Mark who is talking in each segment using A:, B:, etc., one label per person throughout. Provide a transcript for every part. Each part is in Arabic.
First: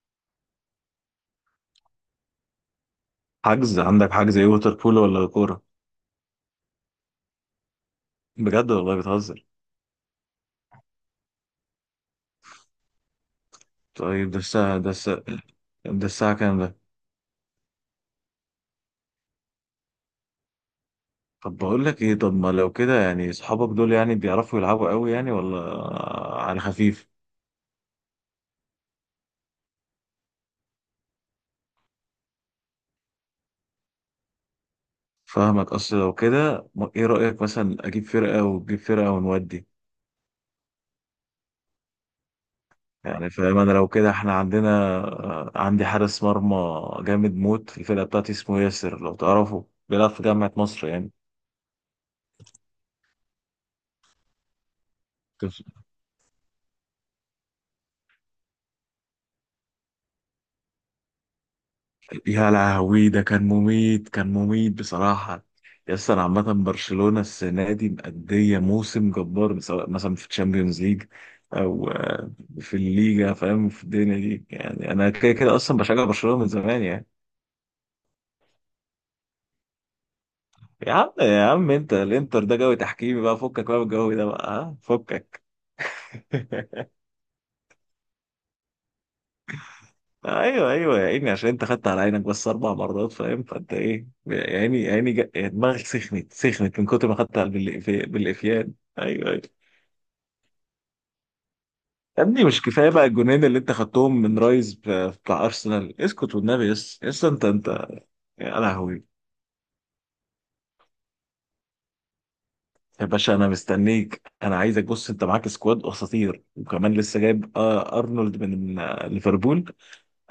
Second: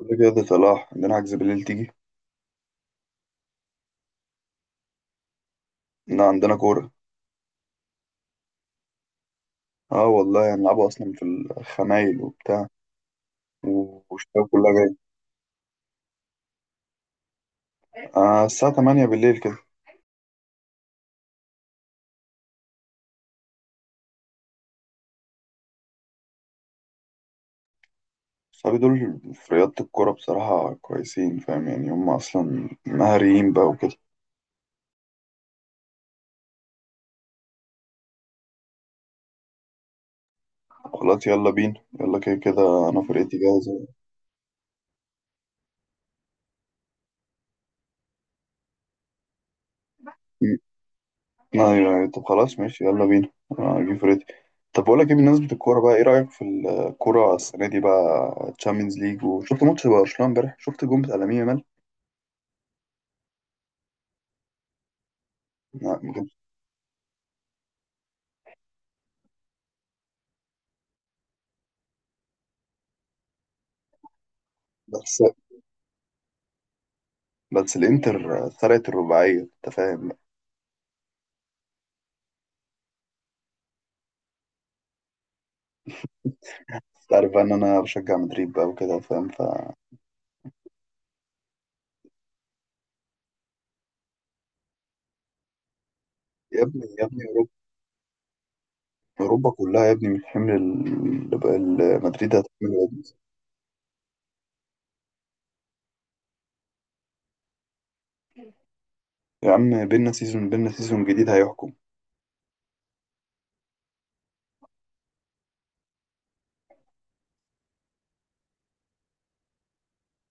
A: كل كده صلاح عندنا عجز بالليل تيجي.
B: حجز عندك، حجز ايه؟ ووتر بولو ولا كورة؟
A: إن عندنا كورة.
B: بجد والله بتهزر.
A: اه والله هنلعبوا أصلا في الخمايل وبتاع
B: طيب ده
A: والشباب كلها
B: الساعة ده
A: جاية.
B: الساعة ده الساعة كام ده؟
A: آه، الساعة 8 بالليل كده.
B: طب بقول لك ايه، طب ما لو كده يعني اصحابك دول يعني بيعرفوا يلعبوا قوي يعني ولا على خفيف؟
A: صحابي دول في رياضة الكورة بصراحة كويسين، فاهم؟ يعني هم أصلا مهاريين بقى وكده.
B: فاهمك، اصل لو كده ايه رأيك مثلا اجيب فرقة وتجيب فرقة ونودي؟
A: خلاص يلا بينا. يلا كده كده أنا
B: يعني
A: فرقتي
B: فاهم، انا
A: جاهزة.
B: لو كده احنا عندنا عندي حارس مرمى جامد موت في الفرقة بتاعتي اسمه ياسر، لو تعرفه بيلعب في جامعة
A: م-
B: مصر يعني.
A: أيوه أيوه، طب خلاص ماشي يلا بينا. أنا هجيب فرقتي. طب بقول لك إيه، بالنسبة للكورة بقى إيه رأيك في الكورة السنة دي بقى؟ تشامبيونز ليج، وشفت ماتش برشلونة إمبارح، شفت الجون بتاع لامين
B: يا لهوي، ده كان مميت، كان مميت بصراحة. يس، أنا
A: يامال.
B: عامة برشلونة السنة دي مأدية موسم جبار، سواء مثلا في الشامبيونز ليج أو في الليجا، فاهم؟ في الدنيا دي يعني، أنا
A: بس
B: كده كده أصلا بشجع برشلونة من زمان يعني.
A: بس الانتر سرقت الرباعية، انت فاهم.
B: يا عم يا عم، أنت الإنتر ده جو تحكيمي بقى، فكك بقى من الجو ده بقى، ها فكك.
A: انت عارف بقى ان انا بشجع مدريد بقى وكده، فاهم؟ ف
B: أيوه أيوه، يا عيني، عشان أنت خدت على عينك بس أربع مرات، فاهم؟ فأنت إيه يا عيني يا عيني، دماغك سخنت
A: يا
B: سخنت
A: ابني
B: من
A: يا
B: كتر ما
A: ابني
B: خدت
A: اوروبا.
B: بالإفيان. أيوه أيوه.
A: أوروبا كلها يا ابني، من حمل
B: يا
A: مدريد
B: ابني مش
A: هتحمل يا
B: كفايه
A: ابني.
B: بقى الجونين اللي انت خدتهم من رايز بتاع ارسنال؟ اسكت والنبي، يس يس، انت انت، يا لهوي.
A: يا عم بينا سيزون جديد هيحكم.
B: يا باشا انا مستنيك، انا عايزك، بص انت معاك سكواد اساطير، وكمان لسه جايب ارنولد من ليفربول،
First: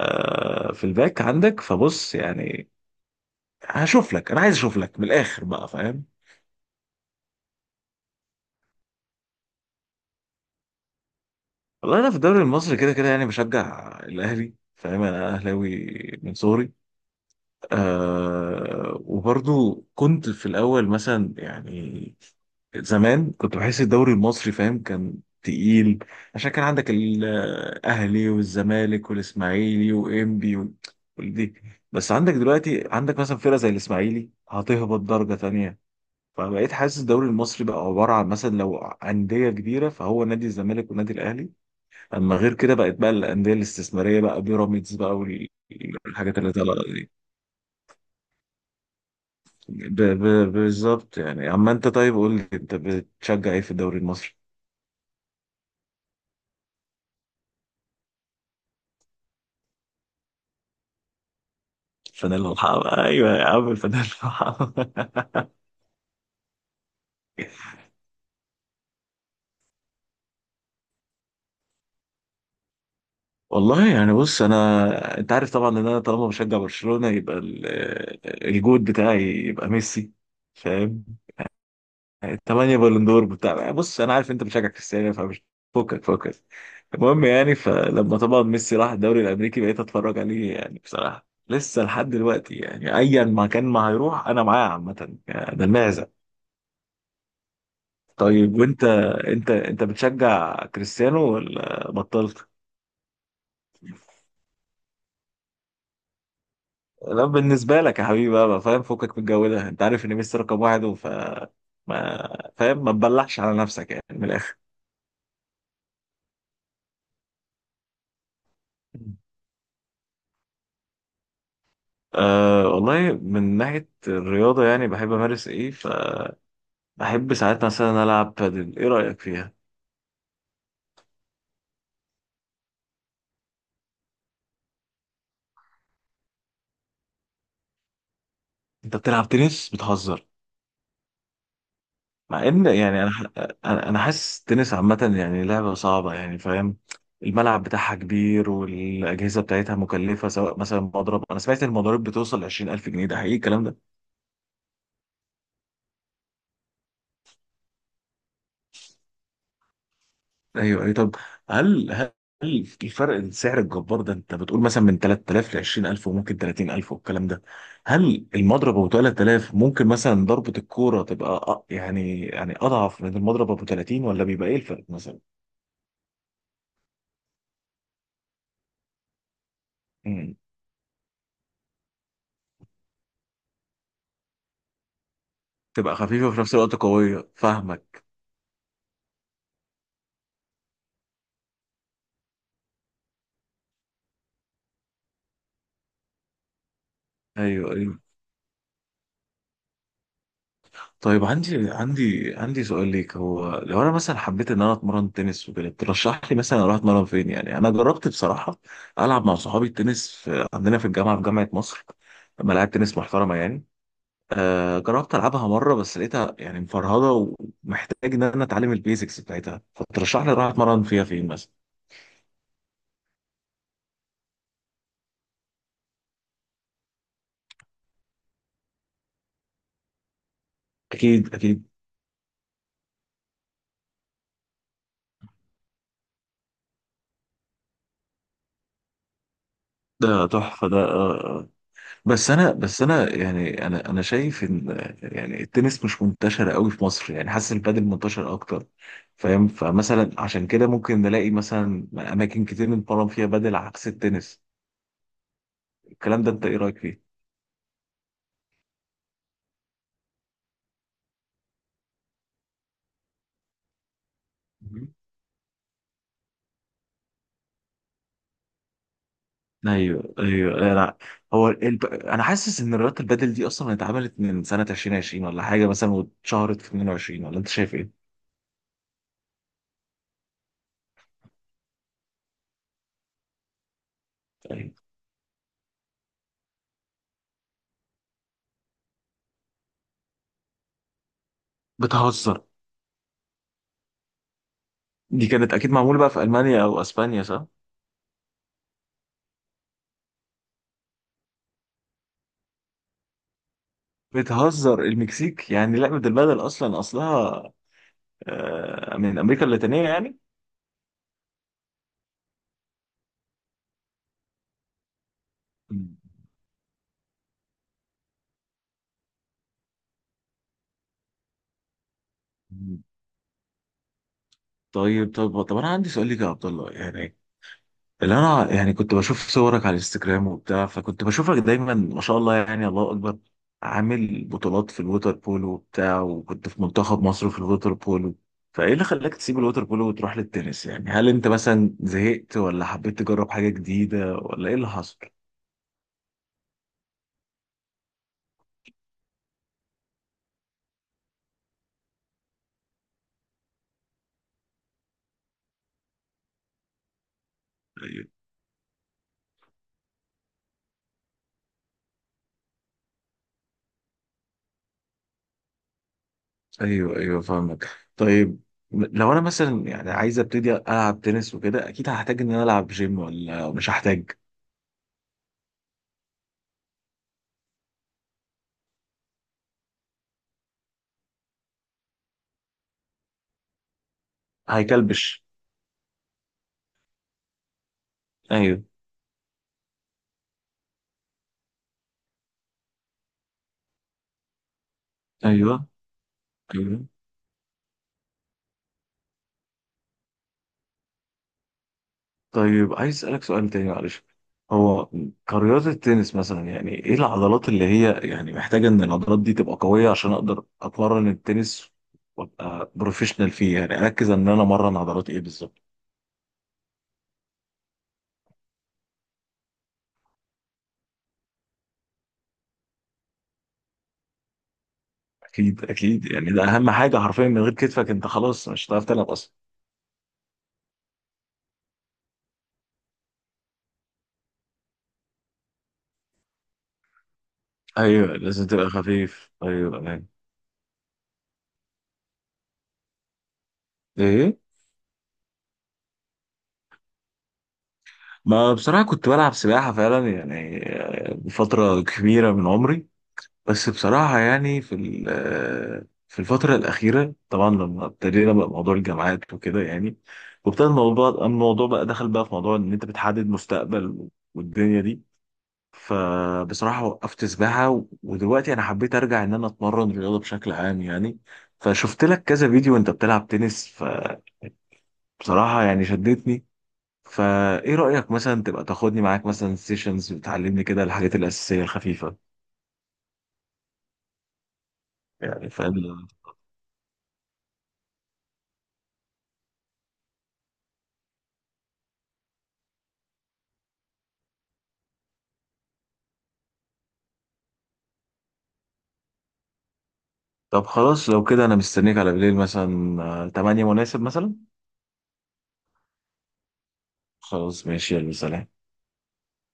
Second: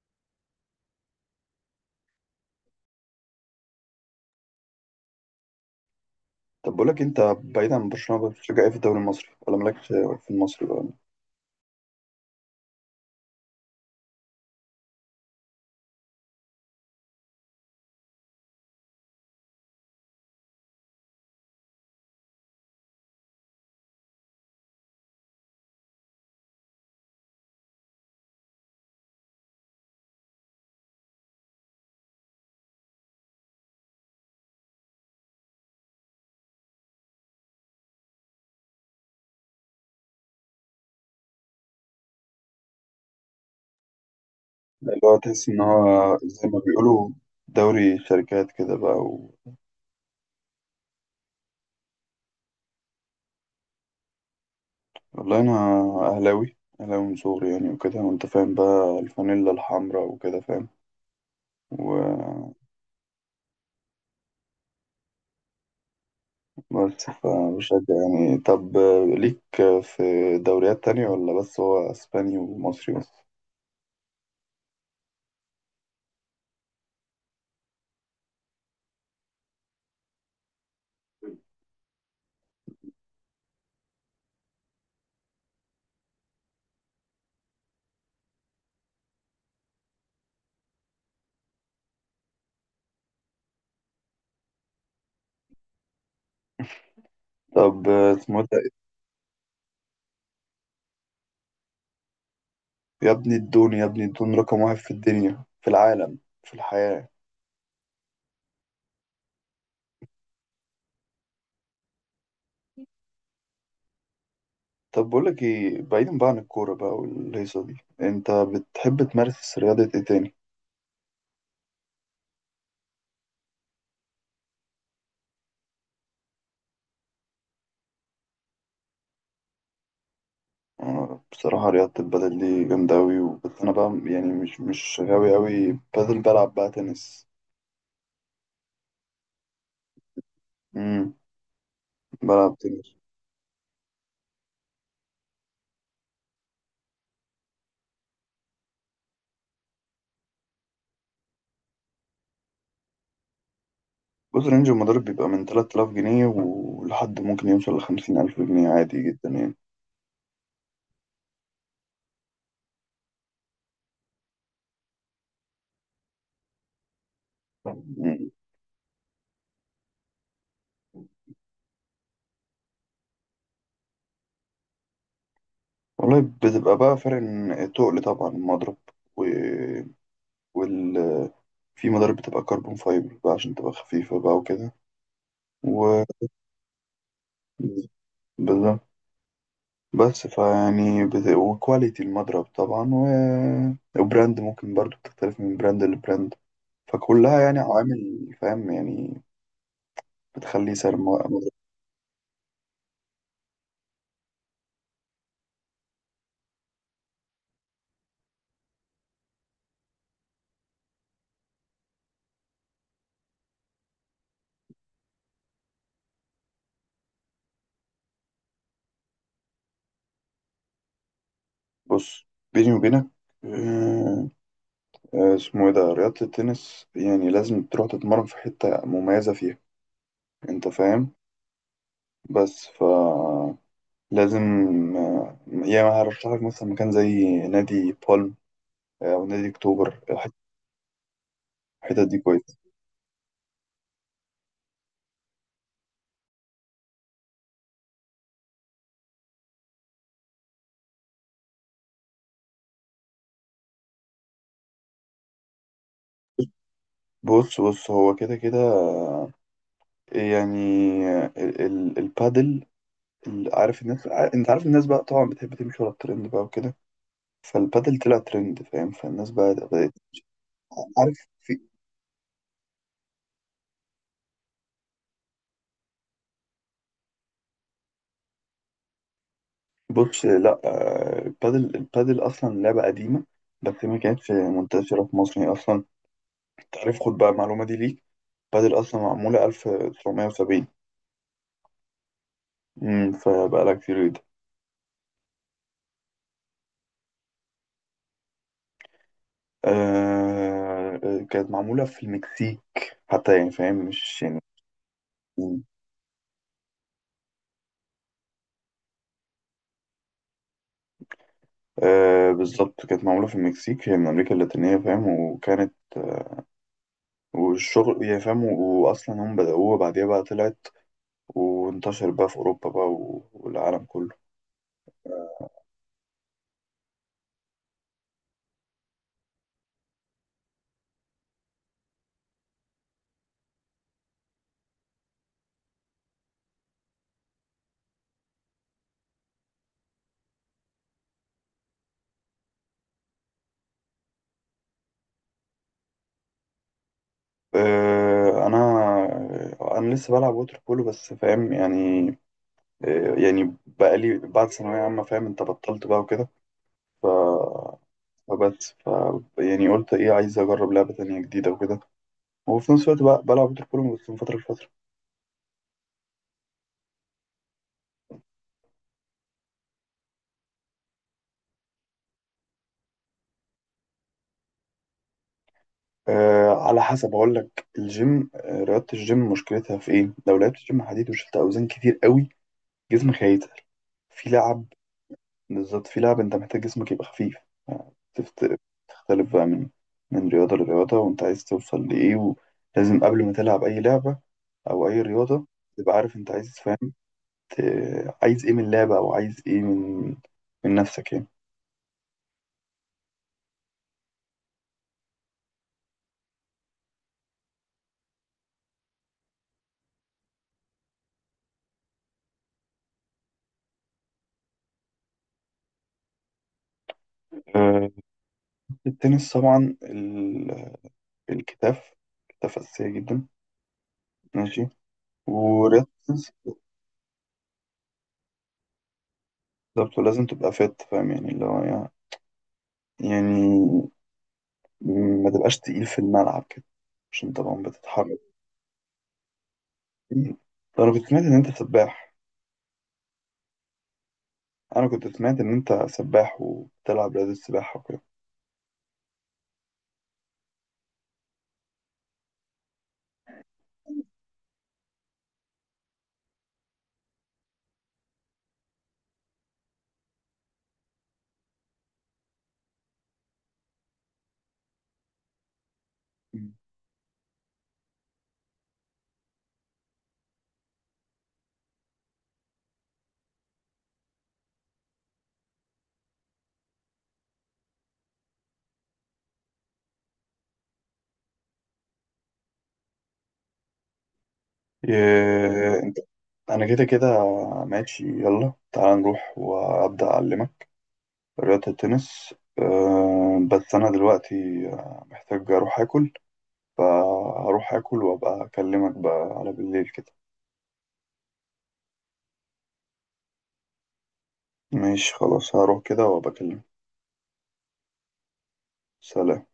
B: في الباك عندك، فبص يعني هشوف لك، انا عايز اشوف لك من الاخر بقى فاهم.
A: طب بقول لك، انت بعيد عن برشلونة بتشجع ايه في الدوري المصري، ولا مالكش في المصري بقى؟
B: والله انا في الدوري المصري كده كده يعني بشجع الاهلي، فاهم؟ انا اهلاوي من صغري. آه وبرضو كنت في الأول مثلا يعني، زمان كنت بحس الدوري المصري فاهم كان تقيل، عشان كان عندك الأهلي والزمالك والإسماعيلي وإنبي والدي. بس عندك دلوقتي، عندك مثلا فرقة زي الإسماعيلي هتهبط درجة تانية. فبقيت حاسس الدوري المصري بقى عبارة عن مثلا لو أندية كبيرة فهو نادي الزمالك والنادي الأهلي، أما غير كده بقت بقى الأندية الاستثمارية بقى
A: يعني
B: بيراميدز
A: اللي هو
B: بقى
A: تحس ان هو
B: والحاجات
A: زي
B: اللي
A: ما
B: طالعة
A: بيقولوا
B: دي.
A: دوري شركات كده بقى و...
B: بالظبط يعني. اما انت طيب، قول لي انت بتشجع ايه في الدوري المصري؟
A: والله انا اهلاوي اهلاوي من صغري يعني، وكده وانت فاهم بقى الفانيلا الحمراء وكده.
B: الفانيلا
A: فاهم؟
B: الحمراء، ايوه يا عم الفانيلا الحمراء.
A: بس فبشجع يعني. طب ليك في دوريات تانية ولا بس هو اسباني ومصري بس؟
B: والله يعني بص، انا انت عارف طبعا ان انا طالما بشجع برشلونة يبقى الجود بتاعي يبقى ميسي، فاهم؟ الثمانية بالندور بتاع. بص انا عارف انت بتشجع كريستيانو، فمش، فكك فكك. المهم يعني، فلما طبعا ميسي راح الدوري الامريكي بقيت اتفرج عليه يعني بصراحة لسه لحد دلوقتي يعني، ايا ما كان ما هيروح انا معاه عامة يعني، ده المعزة.
A: طب اسمه إيه
B: طيب
A: ده؟
B: وانت، انت بتشجع كريستيانو ولا بطلت؟
A: يا ابني الدون، يا ابني الدون رقم واحد في الدنيا، في العالم، في الحياة.
B: لا بالنسبة لك يا حبيبي بقى بقى فاهم، فكك من الجو ده، انت عارف ان ميسي رقم واحد وف، ما فاهم، ما تبلعش على نفسك يعني من الاخر.
A: طب بقول لك ايه، بعيدا بقى عن الكورة بقى والهيصة دي، انت بتحب تمارس رياضة ايه تاني؟
B: أه والله من ناحية الرياضة يعني بحب أمارس إيه، فبحب ساعات مثلا ألعب بادل. إيه رأيك فيها؟
A: بصراحة رياضة البدل دي جامدة أوي، بس أنا بقى يعني مش غاوي أوي بدل، بلعب بقى تنس.
B: أنت بتلعب تنس؟ بتهزر.
A: مم.
B: مع
A: بلعب
B: إن
A: تنس.
B: يعني أنا حاسس التنس عامة يعني لعبة صعبة يعني فاهم. الملعب بتاعها كبير والأجهزة بتاعتها مكلفة، سواء مثلا مضرب، أنا سمعت إن المضارب بتوصل 20000 جنيه، ده حقيقي الكلام ده؟
A: بص، رينج المضارب بيبقى من 3000 جنيه ولحد ممكن يوصل لخمسين ألف جنيه، عادي جدا يعني.
B: ايوه اي طب، هل الفرق السعر الجبار ده، انت بتقول مثلا من 3000 ل 20000 وممكن 30000 والكلام ده، هل
A: مم.
B: المضرب ابو 3000 ممكن مثلا ضربة الكوره تبقى يعني اضعف من المضرب ابو 30 ولا بيبقى ايه الفرق مثلا؟
A: والله بتبقى بقى فرق، إن التقل طبعا المضرب و...
B: امم،
A: وال... في مضارب بتبقى كربون فايبر بقى عشان تبقى خفيفة بقى وكده
B: تبقى
A: و
B: خفيفة وفي نفس الوقت قوية، فاهمك.
A: بالظبط. بس فيعني بت... وكواليتي المضرب طبعا و... وبراند ممكن برضو بتختلف من براند لبراند. فكلها يعني
B: ايوه ايوه.
A: عوامل، فاهم يعني؟ بتخلي سعر
B: طيب
A: المضرب.
B: عندي سؤال ليك، هو لو انا مثلا حبيت ان انا اتمرن تنس وكده، ترشح لي مثلا اروح اتمرن فين؟ يعني انا جربت بصراحه العب مع صحابي التنس في عندنا في الجامعه، في جامعه مصر ملاعب تنس محترمه يعني. آه جربت العبها مره بس لقيتها يعني مفرهده، ومحتاج ان انا اتعلم البيزكس بتاعتها، فترشح لي اروح اتمرن فيها فين مثلا؟
A: بص بيني وبينك، آه، اسمه ايه ده، رياضة التنس يعني لازم تروح تتمرن في حتة مميزة فيها، انت فاهم.
B: اكيد اكيد،
A: بس ف لازم يعني هرشح لك مثلا مكان زي نادي بالم، او نادي اكتوبر.
B: ده تحفه ده
A: الحتت دي
B: بس انا
A: كويس.
B: انا شايف ان يعني التنس مش منتشر قوي في مصر يعني، حاسس البادل منتشر اكتر فاهم، فمثلا عشان كده ممكن نلاقي مثلا اماكن كتير بنتمرن فيها بادل عكس التنس. الكلام ده انت ايه رايك فيه؟
A: بص هو كده كده يعني، البادل. عارف الناس، انت عارف الناس
B: مهم.
A: بقى طبعا بتحب تمشي ورا الترند بقى وكده. فالبادل طلع ترند، فاهم، فالناس بقى بدأت.
B: ايوه ايوه. انا
A: عارف في؟
B: انا حاسس ان رياضه البادل دي اصلا اتعملت من سنه 2020 ولا حاجه مثلا، واتشهرت في 22 ولا انت شايف ايه؟
A: بص لا، البادل اصلا لعبه قديمه، بس ما كانتش
B: أيوة.
A: منتشره في مصر هي اصلا. تعرف، خد بقى المعلومه دي ليك، البادل اصلا معموله 1970.
B: بتهزر،
A: فبقى لها كتير جدا.
B: دي كانت اكيد معموله بقى في المانيا او اسبانيا.
A: آه، كانت معموله في المكسيك حتى، يعني فاهم مش يعني.
B: بتهزر، المكسيك
A: مم.
B: يعني؟ لعبة البدل أصلا أصلها من أمريكا اللاتينية يعني.
A: آه، بالظبط كانت معموله في المكسيك، هي من امريكا اللاتينيه فاهم، وكانت والشغل يعني فاهم، واصلا هم بدأوها، بعديها بقى طلعت وانتشر بقى في اوروبا
B: مم.
A: بقى والعالم كله.
B: طيب طب طب، أنا عندي سؤال ليك يا عبد الله يعني، اللي أنا يعني كنت بشوف صورك على الانستجرام وبتاع، فكنت بشوفك دايما ما شاء الله يعني الله أكبر عامل بطولات في الووتر بولو وبتاع، وكنت في منتخب مصر في الووتر بولو، فإيه اللي خلاك تسيب الووتر بولو وتروح للتنس يعني؟ هل أنت مثلا زهقت ولا حبيت تجرب حاجة جديدة ولا إيه اللي حصل؟
A: انا انا لسه بلعب ووتر بولو بس، فاهم يعني. يعني بقالي بعد ثانويه عامه فاهم انت، بطلت بقى وكده. ف فبس ف يعني قلت ايه، عايز اجرب لعبه تانية جديده وكده، وفي نفس الوقت بقى بلعب ووتر بولو بس من فتره لفتره.
B: ايوه ايوه فاهمك. طيب، لو انا مثلا يعني عايز ابتدي العب تنس وكده، اكيد هحتاج ان انا العب جيم ولا مش هحتاج؟
A: أه على حسب، اقول لك الجيم، رياضه الجيم مشكلتها في ايه، لو لعبت جيم حديد وشلت اوزان كتير قوي جسمك هيتقل في لعب.
B: هيكلبش.
A: بالظبط، في لعب انت محتاج جسمك يبقى خفيف.
B: ايوه
A: تختلف بقى من رياضة لرياضة، وانت عايز توصل لإيه. ولازم قبل ما تلعب أي لعبة أو أي رياضة
B: ايوه
A: تبقى عارف انت عايز،
B: ايوه.
A: فاهم؟ عايز ايه من اللعبة، أو عايز ايه من نفسك يعني.
B: طيب عايز اسالك سؤال تاني معلش، هو كرياضة التنس مثلا يعني، ايه العضلات اللي هي يعني محتاجة ان العضلات دي تبقى قوية عشان اقدر اتمرن التنس وابقى بروفيشنال فيه يعني، اركز ان انا امرن عضلات ايه بالظبط؟
A: آه، التنس طبعا الكتاف. كتاف أساسية جدا. ماشي.
B: اكيد
A: ورياضة
B: اكيد،
A: التنس
B: يعني ده اهم حاجة حرفيا، من غير كتفك انت خلاص مش هتعرف تلعب اصلا.
A: بالظبط، ولازم تبقى فات فاهم يعني، اللي هو يعني يعني ما تبقاش تقيل في الملعب كده عشان طبعا
B: ايوه
A: بتتحرك.
B: لازم تبقى خفيف، ايوه ايوه.
A: ده أنا كنت سمعت إن أنت سباح.
B: ايه؟
A: انا كنت سمعت ان انت سباح وبتلعب رياضة السباحة وكده.
B: ما بصراحه كنت بلعب سباحه فعلا يعني فتره كبيره من عمري، بس بصراحه يعني في في الفتره الاخيره طبعا لما ابتدينا بقى موضوع الجامعات وكده يعني، وابتدى الموضوع بقى دخل بقى في موضوع ان انت بتحدد مستقبل والدنيا دي،
A: مم.
B: فبصراحه وقفت سباحه ودلوقتي انا حبيت ارجع ان انا اتمرن رياضه بشكل عام يعني. فشفت لك كذا فيديو وانت بتلعب تنس، ف بصراحة يعني شدتني، فايه رأيك مثلا تبقى تاخدني معاك مثلا سيشنز بتعلمني كده الحاجات الأساسية الخفيفة يعني
A: إيه انت.
B: فاهم؟
A: انا كده كده ماشي، يلا تعال نروح وابدا اعلمك رياضة التنس. بس انا دلوقتي محتاج اروح اكل. فهروح اكل وابقى اكلمك بقى على بالليل كده.
B: طب خلاص، لو كده انا مستنيك على بالليل مثلا 8 مناسب مثلا؟
A: ماشي خلاص، هروح كده وابقى اكلمك.
B: خلاص ماشي، يلا سلام.
A: سلام.